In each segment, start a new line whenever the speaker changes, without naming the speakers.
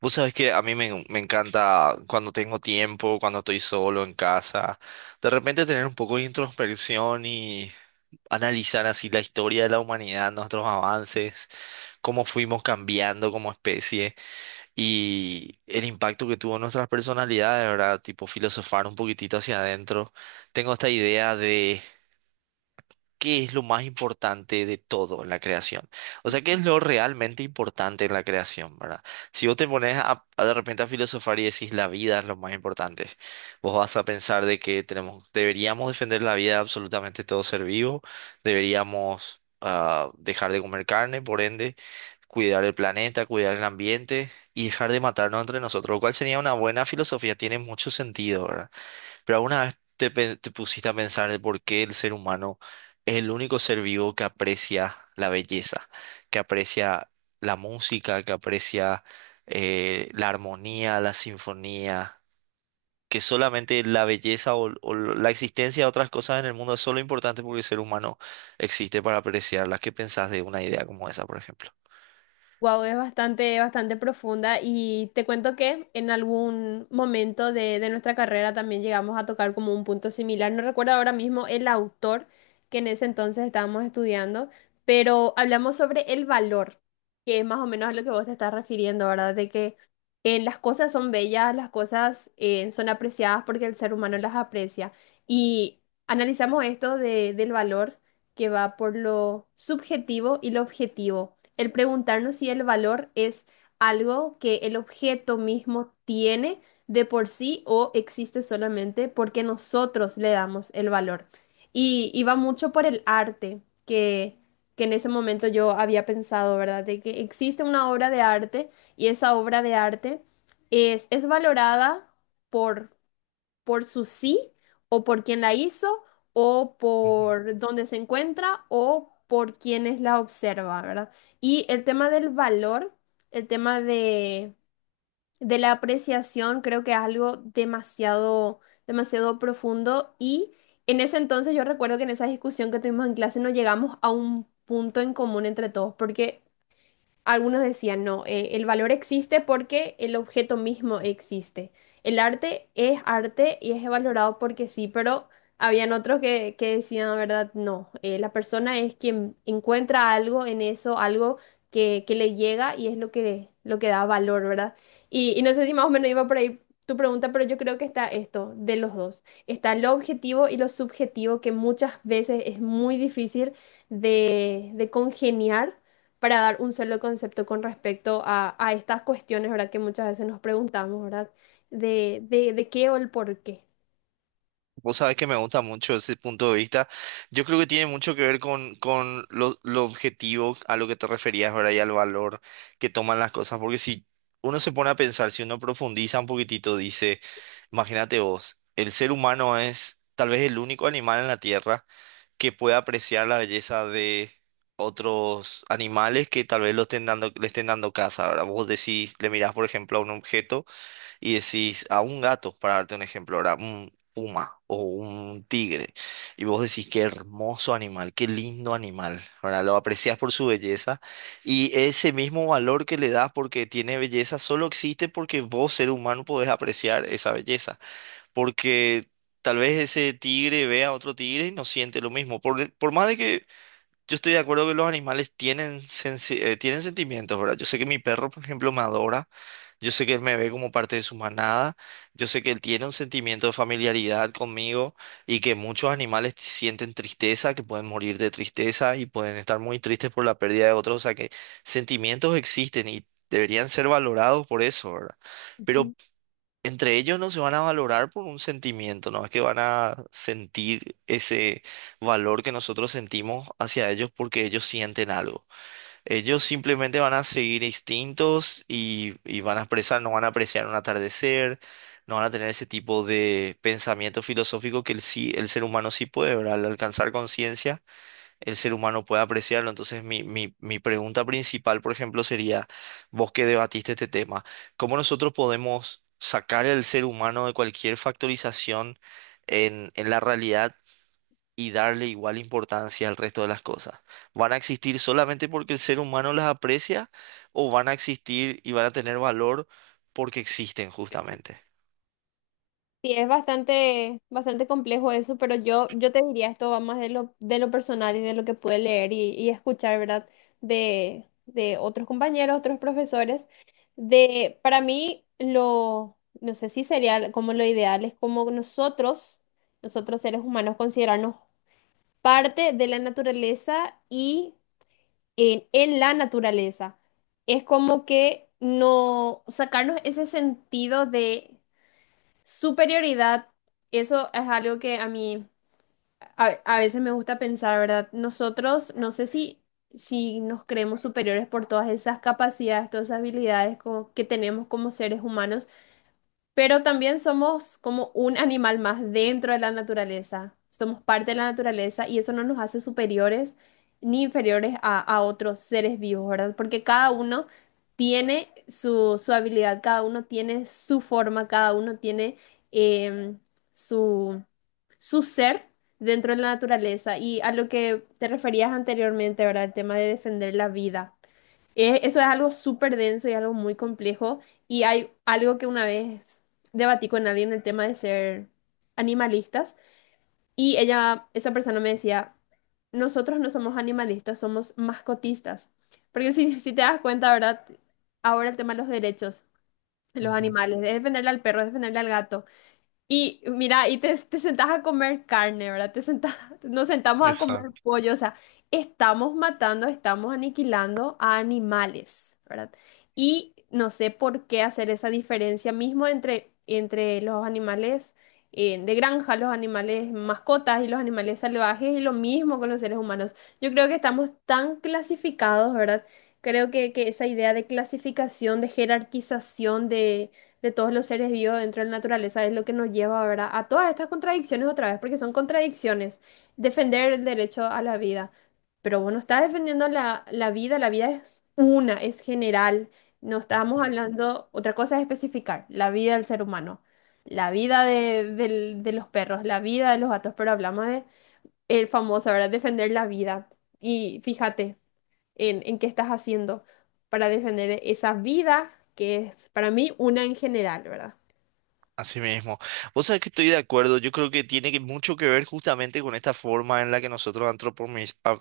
Vos sabés que a mí me encanta cuando tengo tiempo, cuando estoy solo en casa, de repente tener un poco de introspección y analizar así la historia de la humanidad, nuestros avances, cómo fuimos cambiando como especie y el impacto que tuvo en nuestras personalidades, ¿verdad? Tipo filosofar un poquitito hacia adentro. Tengo esta idea de qué es lo más importante de todo en la creación. O sea, qué es lo realmente importante en la creación, ¿verdad? Si vos te pones a de repente a filosofar y decís la vida es lo más importante, vos vas a pensar de que tenemos, deberíamos defender la vida de absolutamente todo ser vivo, deberíamos dejar de comer carne, por ende, cuidar el planeta, cuidar el ambiente y dejar de matarnos entre nosotros, lo cual sería una buena filosofía, tiene mucho sentido, ¿verdad? Pero alguna vez te, te pusiste a pensar de por qué el ser humano es el único ser vivo que aprecia la belleza, que aprecia la música, que aprecia la armonía, la sinfonía, que solamente la belleza o la existencia de otras cosas en el mundo es solo importante porque el ser humano existe para apreciarlas. ¿Qué pensás de una idea como esa, por ejemplo?
Wow, es bastante, bastante profunda y te cuento que en algún momento de nuestra carrera también llegamos a tocar como un punto similar. No recuerdo ahora mismo el autor que en ese entonces estábamos estudiando, pero hablamos sobre el valor, que es más o menos a lo que vos te estás refiriendo, ¿verdad? De que las cosas son bellas, las cosas son apreciadas porque el ser humano las aprecia. Y analizamos del valor que va por lo subjetivo y lo objetivo. El preguntarnos si el valor es algo que el objeto mismo tiene de por sí o existe solamente porque nosotros le damos el valor. Y va mucho por el arte, que en ese momento yo había pensado, ¿verdad? De que existe una obra de arte y esa obra de arte es valorada por su sí o por quién la hizo o por dónde se encuentra o por quienes la observa, ¿verdad? Y el tema del valor, el tema de la apreciación, creo que es algo demasiado, demasiado profundo y en ese entonces yo recuerdo que en esa discusión que tuvimos en clase no llegamos a un punto en común entre todos porque algunos decían, no, el valor existe porque el objeto mismo existe. El arte es arte y es valorado porque sí, pero habían otros que decían, la verdad, no, la persona es quien encuentra algo en eso, algo que le llega y es lo lo que da valor, ¿verdad? Y no sé si más o menos iba por ahí tu pregunta, pero yo creo que está esto, de los dos. Está lo objetivo y lo subjetivo, que muchas veces es muy difícil de congeniar para dar un solo concepto con respecto a estas cuestiones, ¿verdad? Que muchas veces nos preguntamos, ¿verdad? De qué o el por qué.
Vos sabés que me gusta mucho ese punto de vista. Yo creo que tiene mucho que ver con lo objetivo a lo que te referías, ¿verdad? Y al valor que toman las cosas. Porque si uno se pone a pensar, si uno profundiza un poquitito, dice, imagínate vos, el ser humano es tal vez el único animal en la Tierra que puede apreciar la belleza de otros animales que tal vez lo estén dando, le estén dando caza, ¿verdad? Vos decís, le mirás, por ejemplo, a un objeto y decís a un gato, para darte un ejemplo ahora, un puma o un tigre, y vos decís qué hermoso animal, qué lindo animal, ¿verdad? Lo aprecias por su belleza y ese mismo valor que le das porque tiene belleza solo existe porque vos, ser humano, podés apreciar esa belleza, porque tal vez ese tigre vea a otro tigre y no siente lo mismo. Por más de que yo estoy de acuerdo que los animales tienen, tienen sentimientos, ¿verdad? Yo sé que mi perro, por ejemplo, me adora. Yo sé que él me ve como parte de su manada. Yo sé que él tiene un sentimiento de familiaridad conmigo y que muchos animales sienten tristeza, que pueden morir de tristeza y pueden estar muy tristes por la pérdida de otros. O sea que sentimientos existen y deberían ser valorados por eso, ¿verdad? Pero
Ujú.
entre ellos no se van a valorar por un sentimiento, no es que van a sentir ese valor que nosotros sentimos hacia ellos porque ellos sienten algo. Ellos simplemente van a seguir instintos y van a expresar, no van a apreciar un atardecer, no van a tener ese tipo de pensamiento filosófico que el, sí, el ser humano sí puede, ¿verdad? Al alcanzar conciencia el ser humano puede apreciarlo. Entonces, mi pregunta principal, por ejemplo, sería, vos que debatiste este tema, ¿cómo nosotros podemos sacar al ser humano de cualquier factorización en la realidad y darle igual importancia al resto de las cosas? ¿Van a existir solamente porque el ser humano las aprecia o van a existir y van a tener valor porque existen justamente?
Sí, es bastante, bastante complejo eso, pero yo te diría, esto va más de de lo personal y de lo que pude leer y escuchar, ¿verdad? De otros compañeros, otros profesores. De, para mí, lo, no sé si sería como lo ideal, es como nosotros seres humanos, considerarnos parte de la naturaleza y en la naturaleza. Es como que no sacarnos ese sentido de superioridad, eso es algo que a mí a veces me gusta pensar, ¿verdad? Nosotros, no sé si, si nos creemos superiores por todas esas capacidades, todas esas habilidades que tenemos como seres humanos, pero también somos como un animal más dentro de la naturaleza. Somos parte de la naturaleza y eso no nos hace superiores ni inferiores a otros seres vivos, ¿verdad? Porque cada uno tiene su habilidad, cada uno tiene su forma, cada uno tiene em, su, su ser dentro de la naturaleza. Y a lo que te referías anteriormente, ¿verdad? El tema de defender la vida. Eso es algo súper denso y algo muy complejo. Y hay algo que una vez debatí con alguien el tema de ser animalistas. Y ella, esa persona me decía, nosotros no somos animalistas, somos mascotistas. Porque si, si te das cuenta, ¿verdad? Ahora el tema de los derechos de los
Ujú.
animales, es defenderle al perro, es defenderle al gato. Y mira, te sentás a comer carne, ¿verdad? Te sentás, nos sentamos a comer
Exacto.
pollo, o sea, estamos matando, estamos aniquilando a animales, ¿verdad? Y no sé por qué hacer esa diferencia mismo entre los animales de granja, los animales mascotas y los animales salvajes, y lo mismo con los seres humanos. Yo creo que estamos tan clasificados, ¿verdad? Creo que esa idea de clasificación, de jerarquización, de todos los seres vivos dentro de la naturaleza es lo que nos lleva, ¿verdad? A todas estas contradicciones otra vez, porque son contradicciones. Defender el derecho a la vida. Pero bueno, está defendiendo la vida es una, es general. No estábamos
Ujú.
hablando, otra cosa es especificar, la vida del ser humano, la vida de los perros, la vida de los gatos, pero hablamos de el famoso, ¿verdad? Defender la vida. Y fíjate en qué estás haciendo para defender esa vida que es para mí una en general, ¿verdad?
Así mismo. Vos sabés que estoy de acuerdo. Yo creo que mucho que ver justamente con esta forma en la que nosotros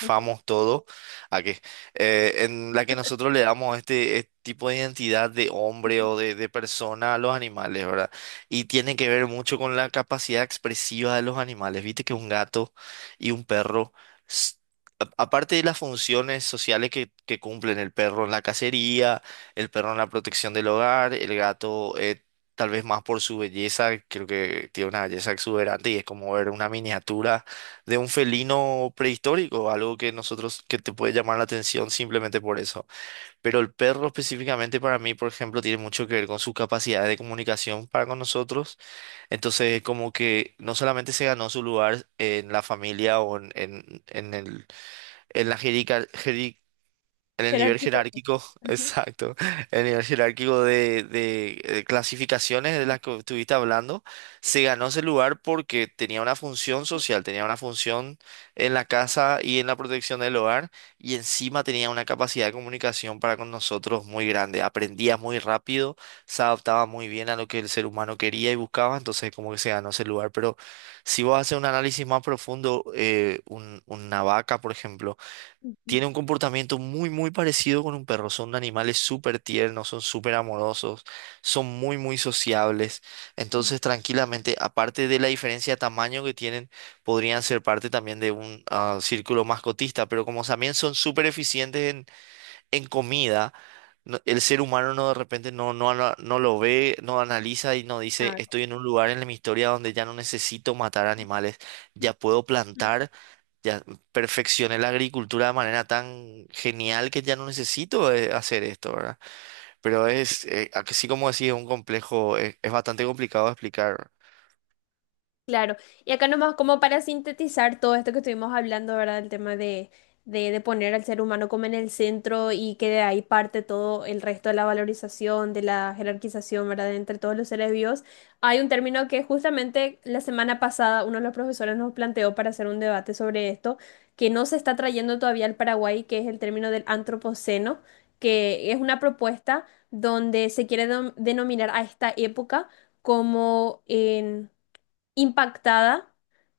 Ujú,
todo. ¿A qué? En la que nosotros le damos este, este tipo de identidad de hombre
ujú.
o de persona a los animales, ¿verdad? Y tiene que ver mucho con la capacidad expresiva de los animales. Viste que un gato y un perro. s- Aparte de las funciones sociales que cumplen el perro en la cacería, el perro en la protección del hogar, el gato tal vez más por su belleza, creo que tiene una belleza exuberante y es como ver una miniatura de un felino prehistórico, algo que nosotros, que te puede llamar la atención simplemente por eso. Pero el perro específicamente para mí, por ejemplo, tiene mucho que ver con sus capacidades de comunicación para con nosotros. Entonces, como que no solamente se ganó su lugar en la familia o en el, en la en el nivel
Jerarquización.
jerárquico,
Ujú.
exacto, en el nivel jerárquico clasificaciones de las que estuviste hablando, se ganó ese lugar porque tenía una función social, tenía una función en la casa y en la protección del hogar, y encima tenía una capacidad de comunicación para con nosotros muy grande. Aprendía muy rápido, se adaptaba muy bien a lo que el ser humano quería y buscaba, entonces como que se ganó ese lugar. Pero si vos haces un análisis más profundo, una vaca, por ejemplo,
Ujú,
tiene un comportamiento muy parecido con un perro. Son animales súper tiernos, son súper amorosos, son muy sociables.
ujú.
Entonces, tranquilamente, aparte de la diferencia de tamaño que tienen, podrían ser parte también de un círculo mascotista, pero como también son súper eficientes en comida, el ser humano no de repente no lo ve, no analiza y no dice,
Claro.
estoy en un lugar en mi historia donde ya no necesito matar animales, ya puedo plantar, ya perfeccioné la agricultura de manera tan genial que ya no necesito hacer esto, ¿verdad? Pero es, así como decía, es un complejo, es bastante complicado de explicar.
Claro, y acá nomás como para sintetizar todo esto que estuvimos hablando, ¿verdad? El tema de poner al ser humano como en el centro y que de ahí parte todo el resto de la valorización, de la jerarquización, ¿verdad? Entre todos los seres vivos. Hay un término que justamente la semana pasada uno de los profesores nos planteó para hacer un debate sobre esto, que no se está trayendo todavía al Paraguay, que es el término del antropoceno, que es una propuesta donde se quiere denominar a esta época como en impactada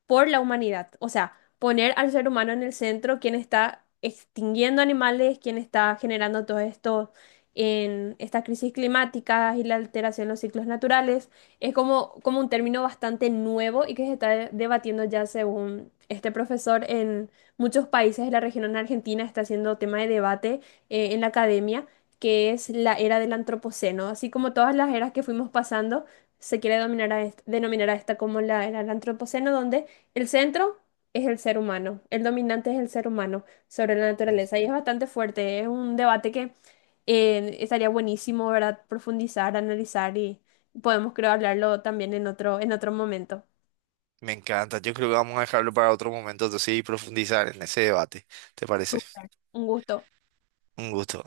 por la humanidad. O sea, poner al ser humano en el centro, quien está extinguiendo animales, quien está generando todo esto en estas crisis climáticas y la alteración de los ciclos naturales, es como, como un término bastante nuevo y que se está debatiendo ya según este profesor en muchos países de la región en Argentina, está haciendo tema de debate en la academia. Que es la era del antropoceno, así como todas las eras que fuimos pasando, se quiere dominar a denominar a esta como la era del antropoceno, donde el centro es el ser humano, el dominante es el ser humano sobre la
Mm.
naturaleza. Y es bastante fuerte, es un debate que estaría buenísimo, ¿verdad? Profundizar, analizar y podemos, creo, hablarlo también en otro momento.
Me encanta, yo creo que vamos a dejarlo para otro momento, entonces, y profundizar en ese debate, ¿te parece?
Súper. Un gusto.
Un gusto.